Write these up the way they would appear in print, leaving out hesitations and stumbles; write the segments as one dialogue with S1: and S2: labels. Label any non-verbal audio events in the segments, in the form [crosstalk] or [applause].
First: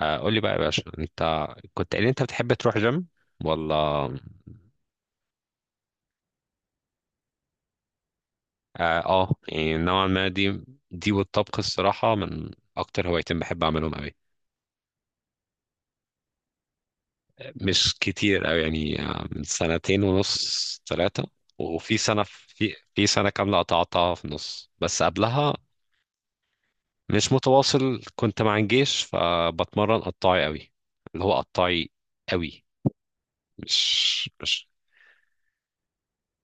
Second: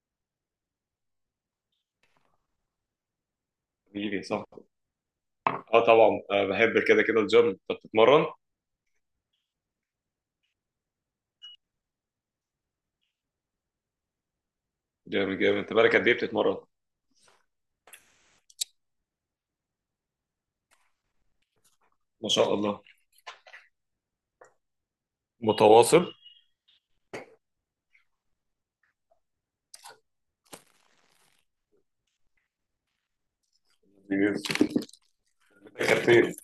S1: آه، قول لي بقى يا باشا انت كنت قايل انت بتحب تروح جيم ولا
S2: جيلي صح. اه طبعا، بحب كده كده الجيم. انت بتتمرن؟
S1: يعني نوعا ما دي والطبخ الصراحة من اكتر هوايتين بحب اعملهم قوي.
S2: جامد جامد. انت بقالك قد ايه بتتمرن؟
S1: مش كتير قوي يعني من سنتين ونص ثلاثة. وفي سنة
S2: ما شاء
S1: في
S2: الله،
S1: في سنة كاملة قطعتها في النص، بس قبلها
S2: متواصل.
S1: مش متواصل، كنت مع الجيش فبتمرن قطاعي قوي. اللي هو قطاعي قوي، مش
S2: جميل.
S1: مش
S2: كانت فين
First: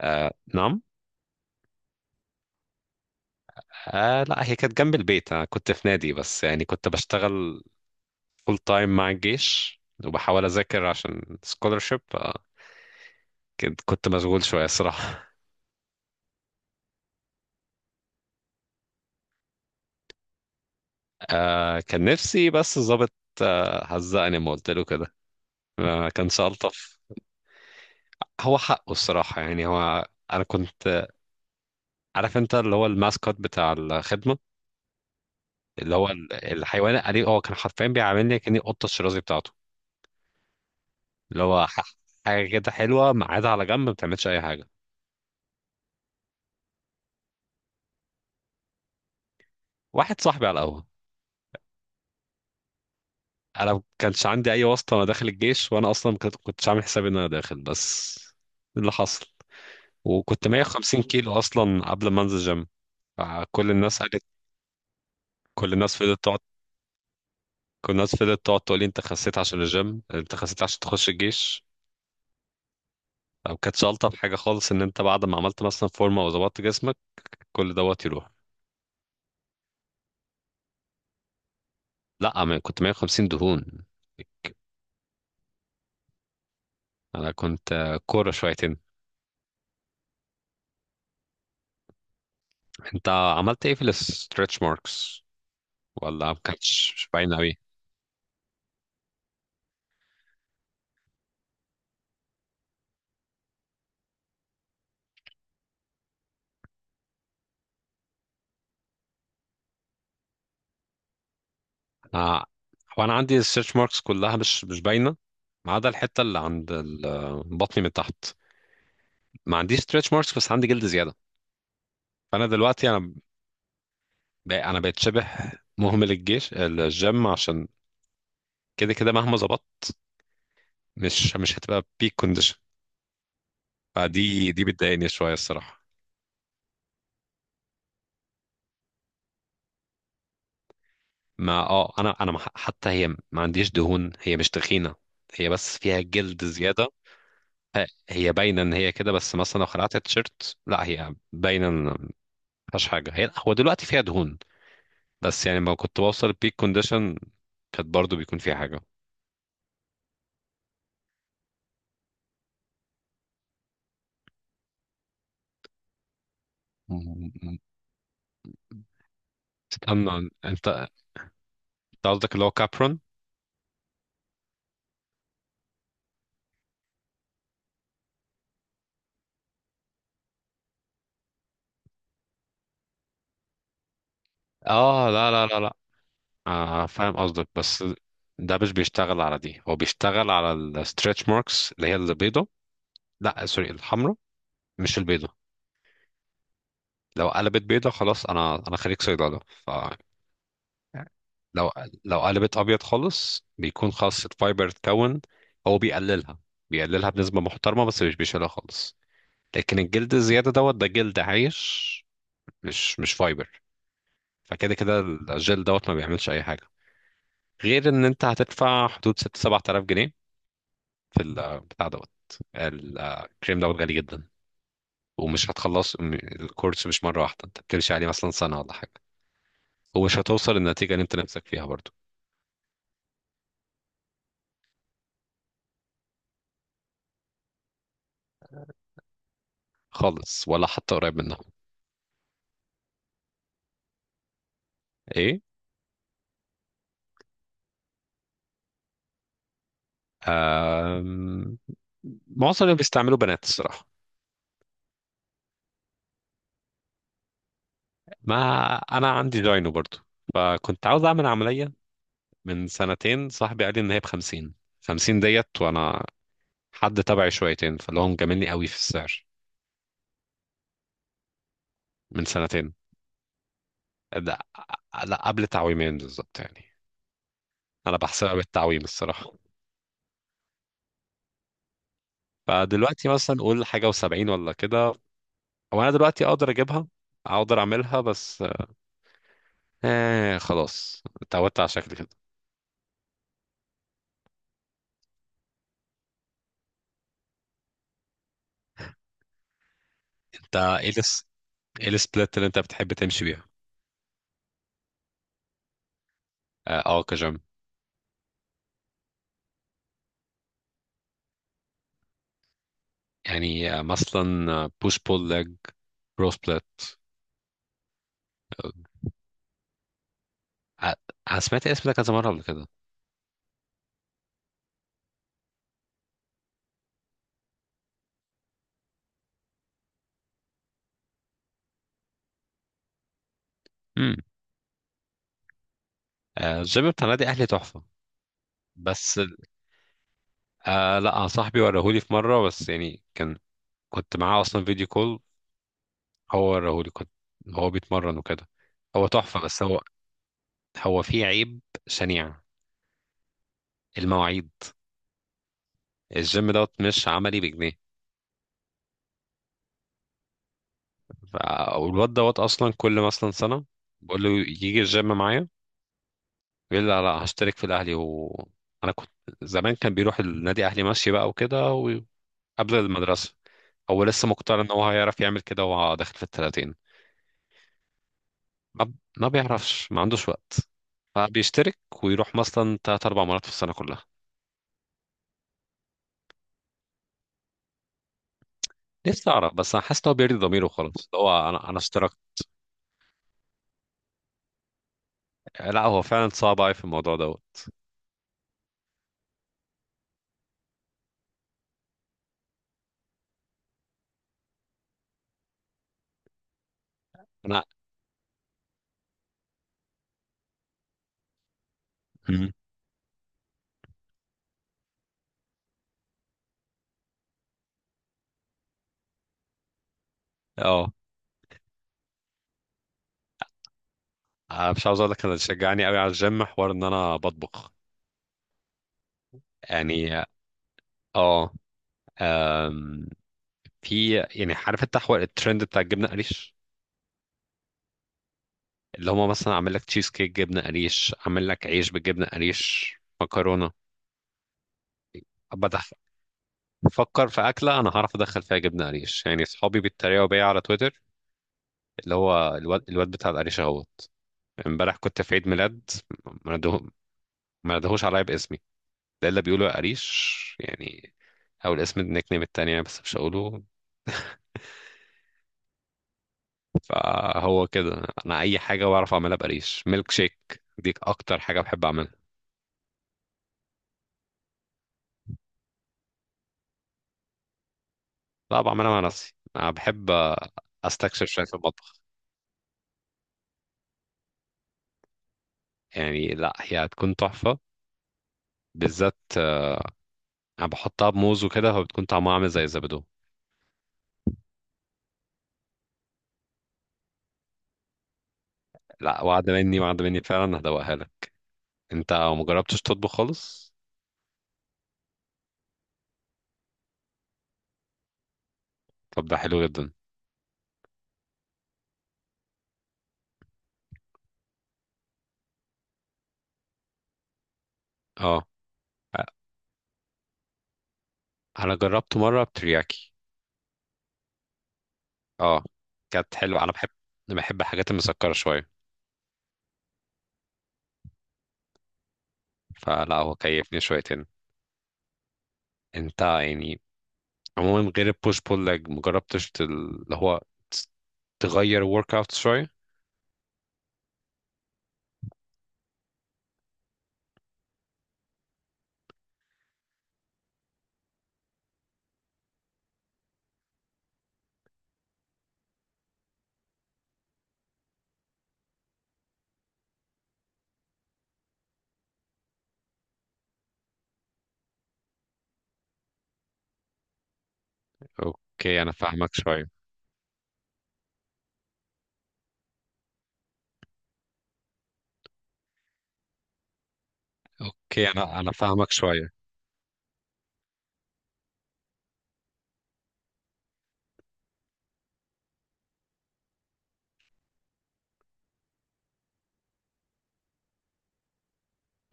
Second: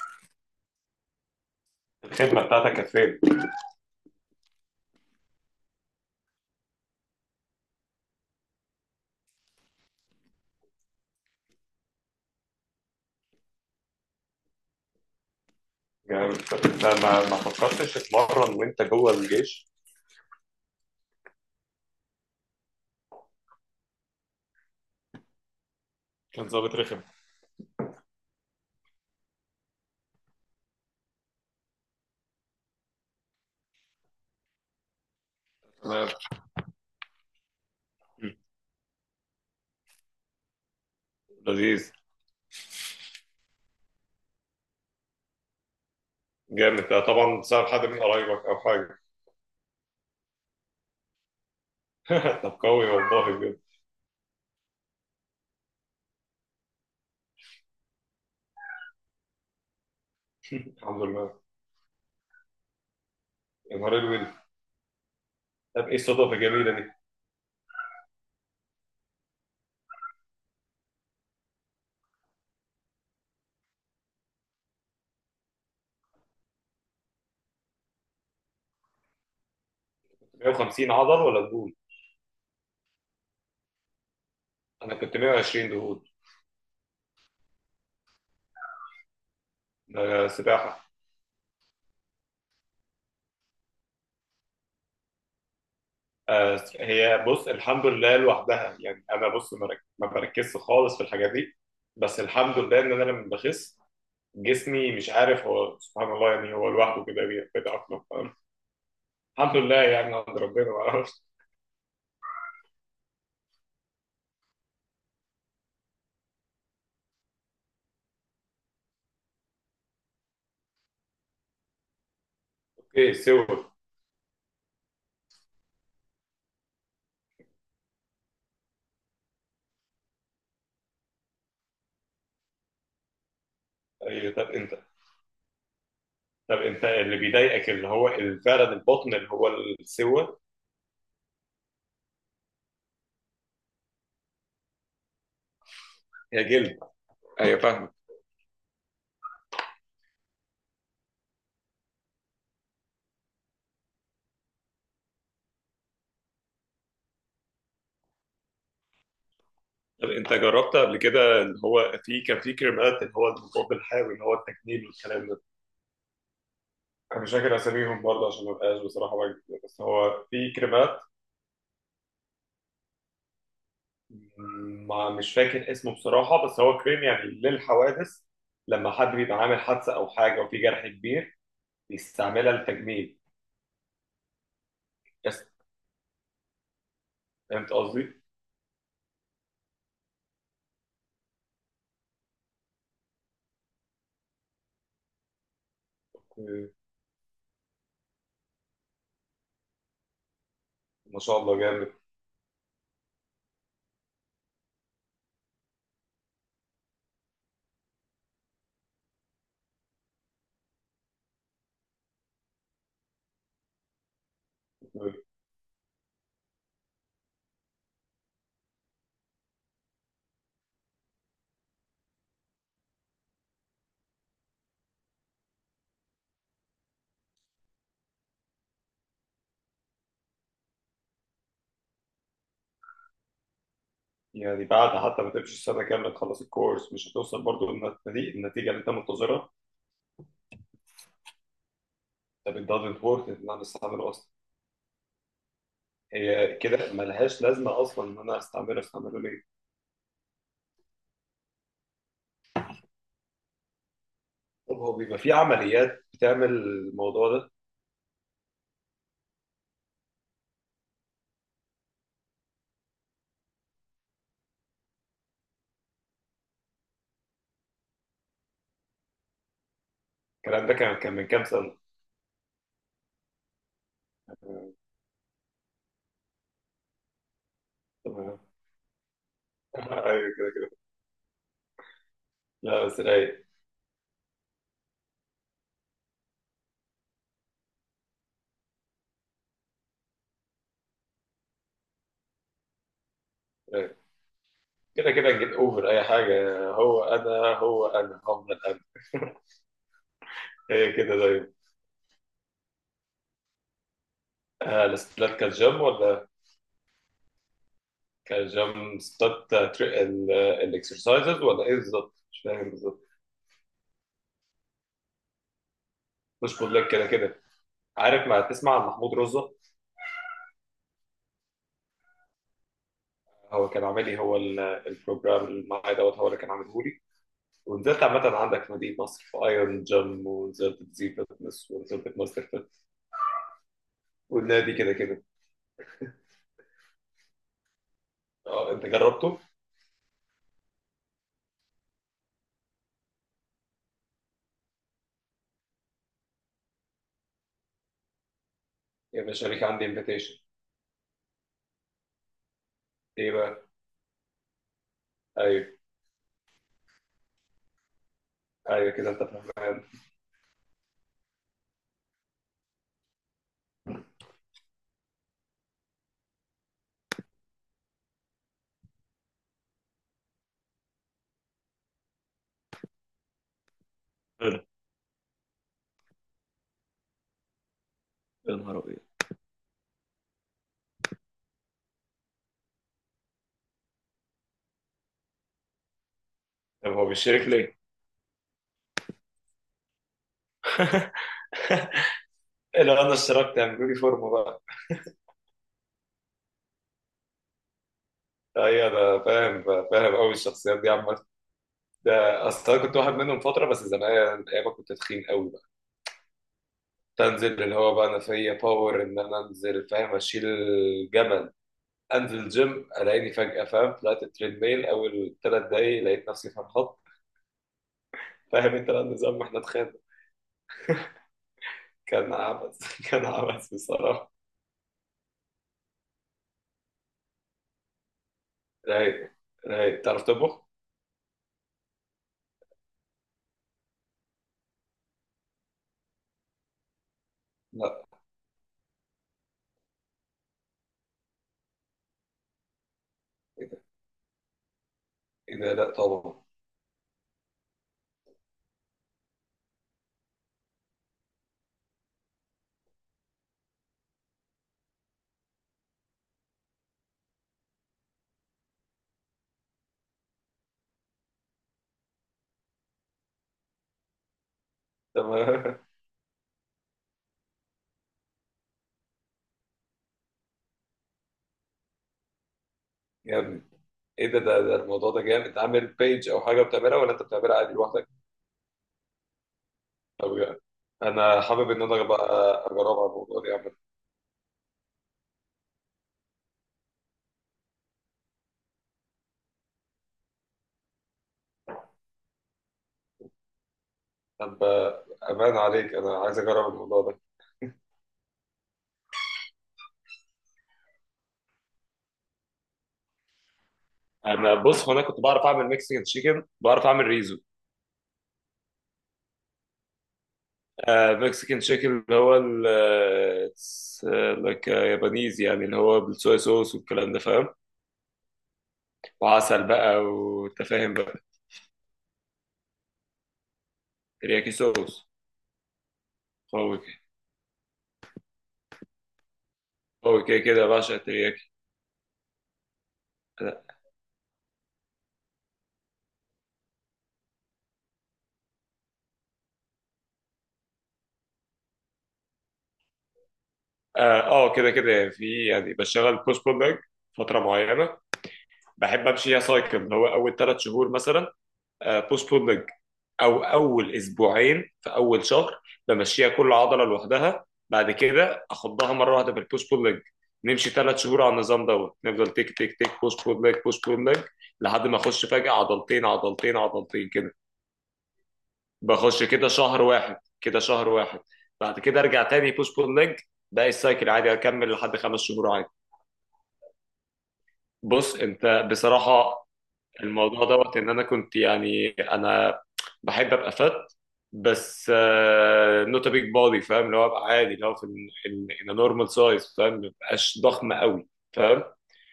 S1: آه نعم.
S2: الخدمه بتاعتك كانت فين؟
S1: آه لا هي كانت جنب البيت، انا كنت في نادي بس يعني كنت بشتغل فول تايم مع الجيش وبحاول اذاكر عشان سكولرشيب. كنت مشغول شويه الصراحه.
S2: جامد. طب انت ما فكرتش تتمرن وانت جوه الجيش؟
S1: [laughs] آه كان نفسي بس ظابط. آه هزقني ما قلت له كده، ما كانش
S2: كان ظابط
S1: الطف.
S2: رخم؟
S1: هو حقه الصراحه، يعني هو انا كنت عارف انت اللي هو الماسكوت بتاع الخدمه، اللي هو
S2: تمام.
S1: الحيوان الأليف، هو كان حرفيا
S2: مم.
S1: بيعاملني كأني قطة الشرازي بتاعته. اللي هو
S2: لذيذ.
S1: حاجة كده حلوة قاعدة على جنب ما بتعملش أي حاجة.
S2: جامد. ده طبعا بسبب حد من قرايبك او حاجه؟
S1: واحد صاحبي على القهوة.
S2: [laughs] طب قوي، والله بجد.
S1: انا ما كانش عندي اي واسطه وانا داخل الجيش، وانا اصلا ما كنت- كنتش عامل حسابي ان انا داخل، بس ده اللي حصل. وكنت 150
S2: الحمد
S1: كيلو
S2: لله.
S1: اصلا قبل ما انزل جيم. كل
S2: يا نهار
S1: الناس قالت،
S2: الويل.
S1: كل
S2: طب ايه
S1: الناس فضلت
S2: الصدف
S1: تقعد،
S2: الجميله دي؟
S1: كل الناس فضلت تقعد تقول لي انت خسيت عشان الجيم، انت خسيت عشان تخش الجيش. او كانتش الطف حاجه خالص ان انت بعد ما عملت مثلا فورمه وظبطت جسمك كل دوت يروح.
S2: 150 عضل ولا دهون؟
S1: لا انا كنت 150 دهون.
S2: انا كنت 120 دهون.
S1: انا كنت كوره شويتين.
S2: ده سباحه.
S1: انت عملت ايه في الستريتش ماركس؟ ولا ما كانتش
S2: هي
S1: باينه
S2: بص،
S1: قوي؟
S2: الحمد لله لوحدها، يعني انا بص ما بركزش خالص في الحاجات دي. بس الحمد لله ان انا لما بخس جسمي مش عارف، هو سبحان الله، يعني هو لوحده كده بيتأقلم. فاهم؟ الحمد لله، يعني عند ربنا، ما اعرفش.
S1: آه، هو انا عندي السيرش ماركس كلها مش باينه، ما عدا الحته اللي عند بطني من تحت. ما عنديش ستريتش ماركس بس عندي جلد زياده. فانا دلوقتي
S2: اوكي، سوى.
S1: انا بقيت شبه [laughs] مهمل الجيش الجيم، عشان كده كده مهما ظبطت مش هتبقى بيك كونديشن.
S2: أيوة، طب
S1: فدي
S2: انت،
S1: بتضايقني شويه الصراحه.
S2: اللي بيضايقك اللي هو فعلا البطن اللي هو السوى.
S1: ما اه انا انا ما- حتى هي ما عنديش دهون، هي مش تخينه، هي بس فيها جلد
S2: هي جلد.
S1: زياده.
S2: ايوه، فاهمك.
S1: هي باينه ان هي كده، بس مثلا لو خلعت التيشيرت لا هي باينه ان مفيهاش حاجه، هي هو دلوقتي فيها دهون، بس يعني ما كنت بوصل البيك كونديشن كانت برضو بيكون فيها حاجة.
S2: طب انت جربت قبل كده اللي هو في كان في كريمات، اللي هو المضاد الحيوي، اللي هو التجميل والكلام ده؟ انا مش فاكر
S1: مم.
S2: اساميهم برضه، عشان ما بقاش بصراحه بكذب، بس هو
S1: استنى،
S2: في
S1: انت،
S2: كريمات.
S1: انت قصدك اللي هو كابرون؟
S2: ما مش فاكر اسمه بصراحه، بس هو كريم يعني للحوادث. لما حد بيبقى عامل حادثه او حاجه وفي جرح كبير، بيستعملها للتجميل
S1: اه لا
S2: بس.
S1: لا لا لا. آه فاهم قصدك،
S2: فهمت
S1: بس
S2: قصدي؟
S1: ده مش بيشتغل على دي، هو بيشتغل على الستريتش ماركس اللي هي البيضة. لا سوري الحمراء، مش البيضة.
S2: أوكي.
S1: لو قلبت بيضة خلاص، انا خريج صيدلة، فلو
S2: ما شاء الله جامد.
S1: لو قلبت ابيض خالص بيكون خلاص الفايبر اتكون. هو بيقللها، بيقللها بنسبة محترمة بس مش بيشيلها خالص. لكن الجلد الزيادة دوت ده جلد عايش، مش فايبر. فكده كده
S2: أوكي.
S1: الجل دوت ما بيعملش أي حاجة، غير إن أنت هتدفع حدود ست سبعة آلاف جنيه في البتاع دوت. الكريم دوت غالي جدا، ومش هتخلص الكورس مش مرة واحدة، أنت بتمشي عليه مثلا سنة ولا حاجة، ومش هتوصل للنتيجة اللي أنت نفسك فيها برضو.
S2: يعني بعد حتى ما تمشي السنه كامله، تخلص الكورس، مش هتوصل برضه للنتيجه، النتيجه اللي انت منتظرها.
S1: خالص، ولا حتى قريب منها.
S2: طب it doesn't work ان انا استعمله اصلا.
S1: إيه؟
S2: هي كده ملهاش لازمه اصلا ان انا استعمله ليه؟
S1: آم... معظم اللي بيستعملوا بنات الصراحة.
S2: طب هو بيبقى في عمليات بتعمل الموضوع ده؟
S1: ما أنا عندي داينو برضو، فكنت عاوز أعمل عملية. من سنتين صاحبي قال لي ان هي بخمسين، خمسين ديت، وانا حد تبعي شويتين فاللي هو مجاملني قوي في السعر.
S2: الكلام ده كان من كام سنة؟
S1: من سنتين، لا لا قبل تعويمين بالظبط يعني، انا بحسبها
S2: تمام.
S1: بالتعويم الصراحة.
S2: [laughs] ايوه كده كده. لا بس
S1: فدلوقتي مثلا
S2: رايق.
S1: قول حاجة وسبعين ولا كده. وانا دلوقتي اقدر اجيبها، اقدر اعملها، بس آه خلاص اتعودت على شكل كده.
S2: رايق. كده كده نجيت، اوفر اي حاجة، هو انا هفضل انا. [laughs]
S1: انت ايه
S2: هي كده
S1: الس...
S2: دايما.
S1: ايه السبلت اللي انت بتحب تمشي بيها؟
S2: الستات كانت جيم ولا
S1: اه كجيم.
S2: كانت جيم ستات؟ الاكسرسايزز ولا ايه بالظبط؟ مش فاهم بالظبط.
S1: يعني مثلا بوش بول ليج، برو
S2: مش
S1: سبلت.
S2: بقول لك كده كده. عارف ما تسمع عن محمود رزق؟
S1: انا سمعت الاسم ده كذا مرة قبل كده.
S2: هو كان عامل لي، هو البروجرام اللي معايا دوت هو اللي كان عامله لي. ونزلت عامة عندك في مدينة نصر في ايرون جيم، ونزلت زي فتنس، ونزلت ماستر فيت، والنادي كده كده.
S1: الجيم بتاع نادي اهلي تحفه.
S2: اه، انت
S1: بس
S2: جربته؟
S1: آه لا أنا صاحبي وراهولي في مره، بس يعني كان كنت معاه اصلا فيديو كول، هو وراهولي، كنت هو بيتمرن وكده. هو
S2: يا
S1: تحفه،
S2: باشا،
S1: بس
S2: ليك
S1: هو
S2: عندي انفيتيشن.
S1: هو فيه عيب شنيع:
S2: ايه بقى؟
S1: المواعيد.
S2: ايوه.
S1: الجيم دوت مش عملي بجنيه.
S2: ايوه كده، انت فاهم.
S1: والواد دوت اصلا كل مثلا سنه بقول له يجي الجيم معايا، يقول لي لا لا هشترك في الاهلي. و انا كنت زمان كان بيروح النادي اهلي ماشي بقى وكده، وقبل المدرسه. هو لسه مقتنع ان هو هيعرف يعمل كده وهو داخل في الثلاثين،
S2: يا نهار ابيض.
S1: ما بيعرفش، ما عندوش وقت. فبيشترك ويروح مثلا تلات أربع مرات في السنة كلها.
S2: طب هو بيشترك ليه؟
S1: نفسي أعرف، بس أنا حاسس إن هو بيرضي ضميره خلاص اللي
S2: [laughs]
S1: هو أنا اشتركت.
S2: إيه، لو انا اشتركت هيعملوا لي فورمه بقى؟
S1: لا هو فعلا صعب أوي في الموضوع دوت.
S2: ايوه انا فاهم. فاهم قوي الشخصيات دي عامه. ده اصل انا كنت واحد منهم فتره بس زمان، ايام ما كنت تخين قوي بقى. تنزل
S1: أنا.
S2: اللي هو بقى، انا فيا باور ان انا انزل، فاهم، اشيل جبل، انزل
S1: مم.
S2: الجيم. الاقيني فجاه، فاهم، طلعت التريد ميل اول ثلاث دقايق، لقيت نفسي في الخط. فاهم انت بقى النظام، واحنا اتخانق.
S1: أه.
S2: كان عبث. [laughs] كان عبث بصراحه.
S1: أنا مش عاوز أقول لك، أنا اللي شجعني أوي على الجيم حوار إن أنا بطبخ.
S2: رايق. رايق، تعرف
S1: يعني
S2: تطبخ؟
S1: أه. أم، في يعني، عارف أنت حوار الترند بتاع الجبنة قريش؟
S2: لا.
S1: اللي هما مثلا عامل لك تشيز كيك جبنة قريش، عامل لك عيش بالجبنة قريش،
S2: ايه
S1: مكرونة.
S2: ده؟ إيه ده؟ لا
S1: بدخ
S2: طبعا.
S1: فكر في أكلة أنا هعرف أدخل فيها جبنة قريش. يعني صحابي بيتريقوا بيا على تويتر، اللي هو الواد, الواد بتاع القريش أهوت. امبارح كنت في عيد ميلاد، ما نده- ما ندهوش عليا باسمي ده إلا بيقولوا يا قريش يعني، أو الاسم النيك نيم التانية بس مش هقوله. [laughs]
S2: تمام. [laughs]
S1: فهو كده أنا أي حاجة بعرف أعملها بقريش. ميلك شيك دي أكتر حاجة بحب أعملها.
S2: يا ابني، ايه ده الموضوع ده جامد. انت عامل بيج او حاجه بتعملها، ولا انت بتعملها عادي لوحدك؟
S1: لا بعملها مع نفسي، أنا بحب
S2: طب يعني،
S1: أستكشف
S2: انا
S1: شوية في
S2: حابب ان
S1: المطبخ.
S2: انا بقى اجرب على الموضوع ده يا عم.
S1: يعني لا هي هتكون تحفة، بالذات انا بحطها بموز وكده، فبتكون طعمها عامل زي الزبادو.
S2: طب، امان عليك، انا عايز اجرب الموضوع ده.
S1: لا وعد مني، وعد مني فعلا هدوقها لك. انت ما جربتش تطبخ خالص؟
S2: انا بص، هو انا كنت بعرف اعمل ميكسيكان تشيكن، بعرف اعمل ريزو.
S1: طب ده حلو جدا.
S2: مكسيكان شيك اللي هو ال لك يابانيز، يعني اللي هو بالصويا صوص والكلام ده، فاهم.
S1: اه
S2: وعسل بقى، وانت فاهم بقى.
S1: انا جربت مره بترياكي.
S2: ترياكي صوص.
S1: اه كانت حلوه، انا
S2: قوي
S1: بحب،
S2: كده.
S1: انا بحب الحاجات المسكره شويه.
S2: قوي كده كده بعشق الترياكي.
S1: فلا هو كيفني شويتين. انت يعني عموما غير البوش بول لج مجربتش اللي هو تس- تغير ورك اوت شويه؟
S2: اه كده كده، يعني في، يعني بشتغل بوست بول ليج فترة معينة. بحب امشي فيها سايكل، اللي هو اول ثلاث شهور مثلا بوست بول ليج، او اول اسبوعين في اول شهر بمشيها كل عضله لوحدها، بعد كده اخضها مره واحده في البوش بول ليج. نمشي ثلاث شهور على النظام دوت، نفضل تيك تيك تيك، بوش بول ليج بوش بول ليج، لحد ما اخش فجاه عضلتين عضلتين عضلتين كده.
S1: اوكي انا
S2: بخش
S1: فاهمك
S2: كده
S1: شويه.
S2: شهر واحد كده شهر واحد. بعد كده ارجع تاني بوش بول ليج، باقي السايكل عادي اكمل لحد خمس شهور عادي.
S1: اوكي
S2: بص،
S1: انا
S2: انت
S1: فاهمك شويه.
S2: بصراحه الموضوع دوت، ان انا كنت يعني، انا بحب ابقى فت، بس نوت بيج بودي، فاهم، اللي هو ابقى عادي، اللي هو في ان نورمال سايز، فاهم، ما بقاش ضخم قوي، فاهم.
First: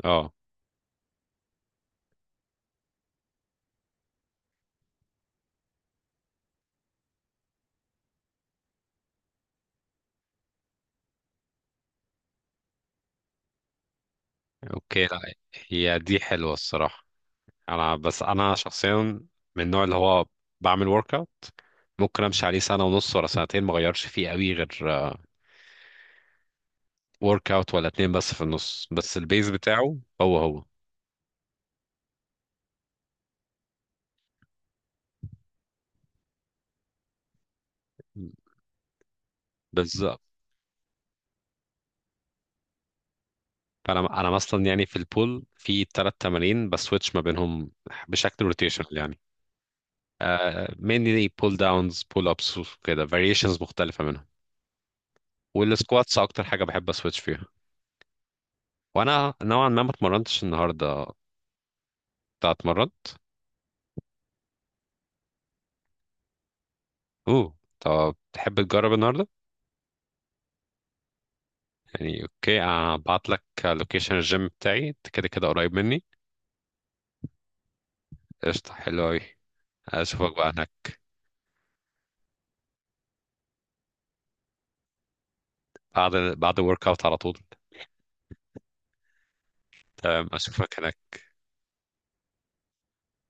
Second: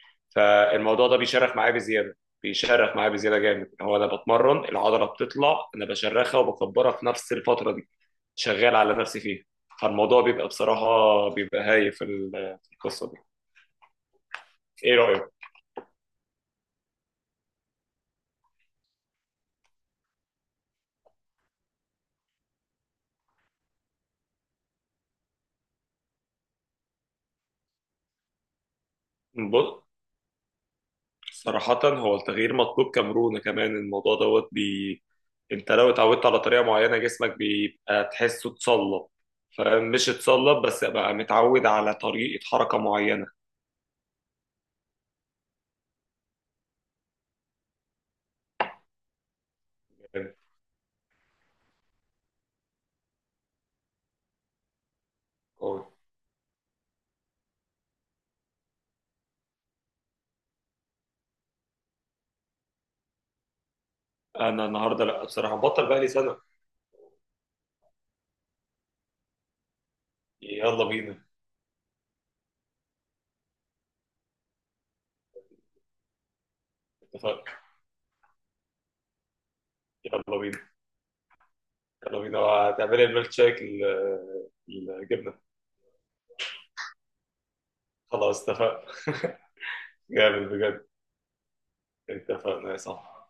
S1: اه
S2: فالموضوع ده بيشرخ معايا بزياده. بيشرخ معايا بزياده جامد. هو انا بتمرن، العضله بتطلع، انا بشرخها وبكبرها في نفس الفتره دي، شغال على نفسي فيها. فالموضوع بيبقى بصراحه، بيبقى هايف في في القصه دي. ايه
S1: اوكي. لا
S2: رايك؟
S1: هي دي حلوه الصراحه. انا بس انا شخصيا من النوع اللي هو بعمل ورك اوت ممكن امشي عليه سنه ونص ولا سنتين ما اغيرش فيه قوي، غير ورك اوت ولا اتنين بس في النص، بس البيز
S2: بص،
S1: بتاعه هو هو.
S2: صراحة هو التغيير مطلوب، كمرونة كمان الموضوع دوت. انت لو اتعودت على طريقة معينة، جسمك بيبقى تحسه اتصلب. فمش
S1: بالظبط.
S2: اتصلب بس، بقى متعود على طريقة حركة معينة.
S1: فانا مثلا يعني في البول في ثلاث تمارين بسويتش ما بينهم بشكل روتيشنال يعني، مينلي بول داونز بول ابس وكده فاريشنز مختلفه منهم.
S2: قوي.
S1: والسكواتس اكتر حاجه بحب اسويتش فيها. وانا نوعا ما ما اتمرنتش النهارده، انت اتمرن؟
S2: انا النهاردة لا، بصراحة بطل بقى لي سنة.
S1: اوه طب تحب تجرب النهارده؟
S2: يلا بينا.
S1: يعني اوكي هبعت لك لوكيشن الجيم بتاعي، انت كده كده قريب مني.
S2: اتفقنا.
S1: قشطة، حلو أوي، أشوفك
S2: يلا
S1: بقى
S2: بينا.
S1: هناك.
S2: يلا بينا هتعملي الميلك شيك الجبنة.
S1: بعد الورك أوت على طول.
S2: خلاص اتفقنا. [laughs]
S1: تمام
S2: جامد
S1: أشوفك
S2: بجد.
S1: هناك.
S2: اتفقنا يا صاحبي.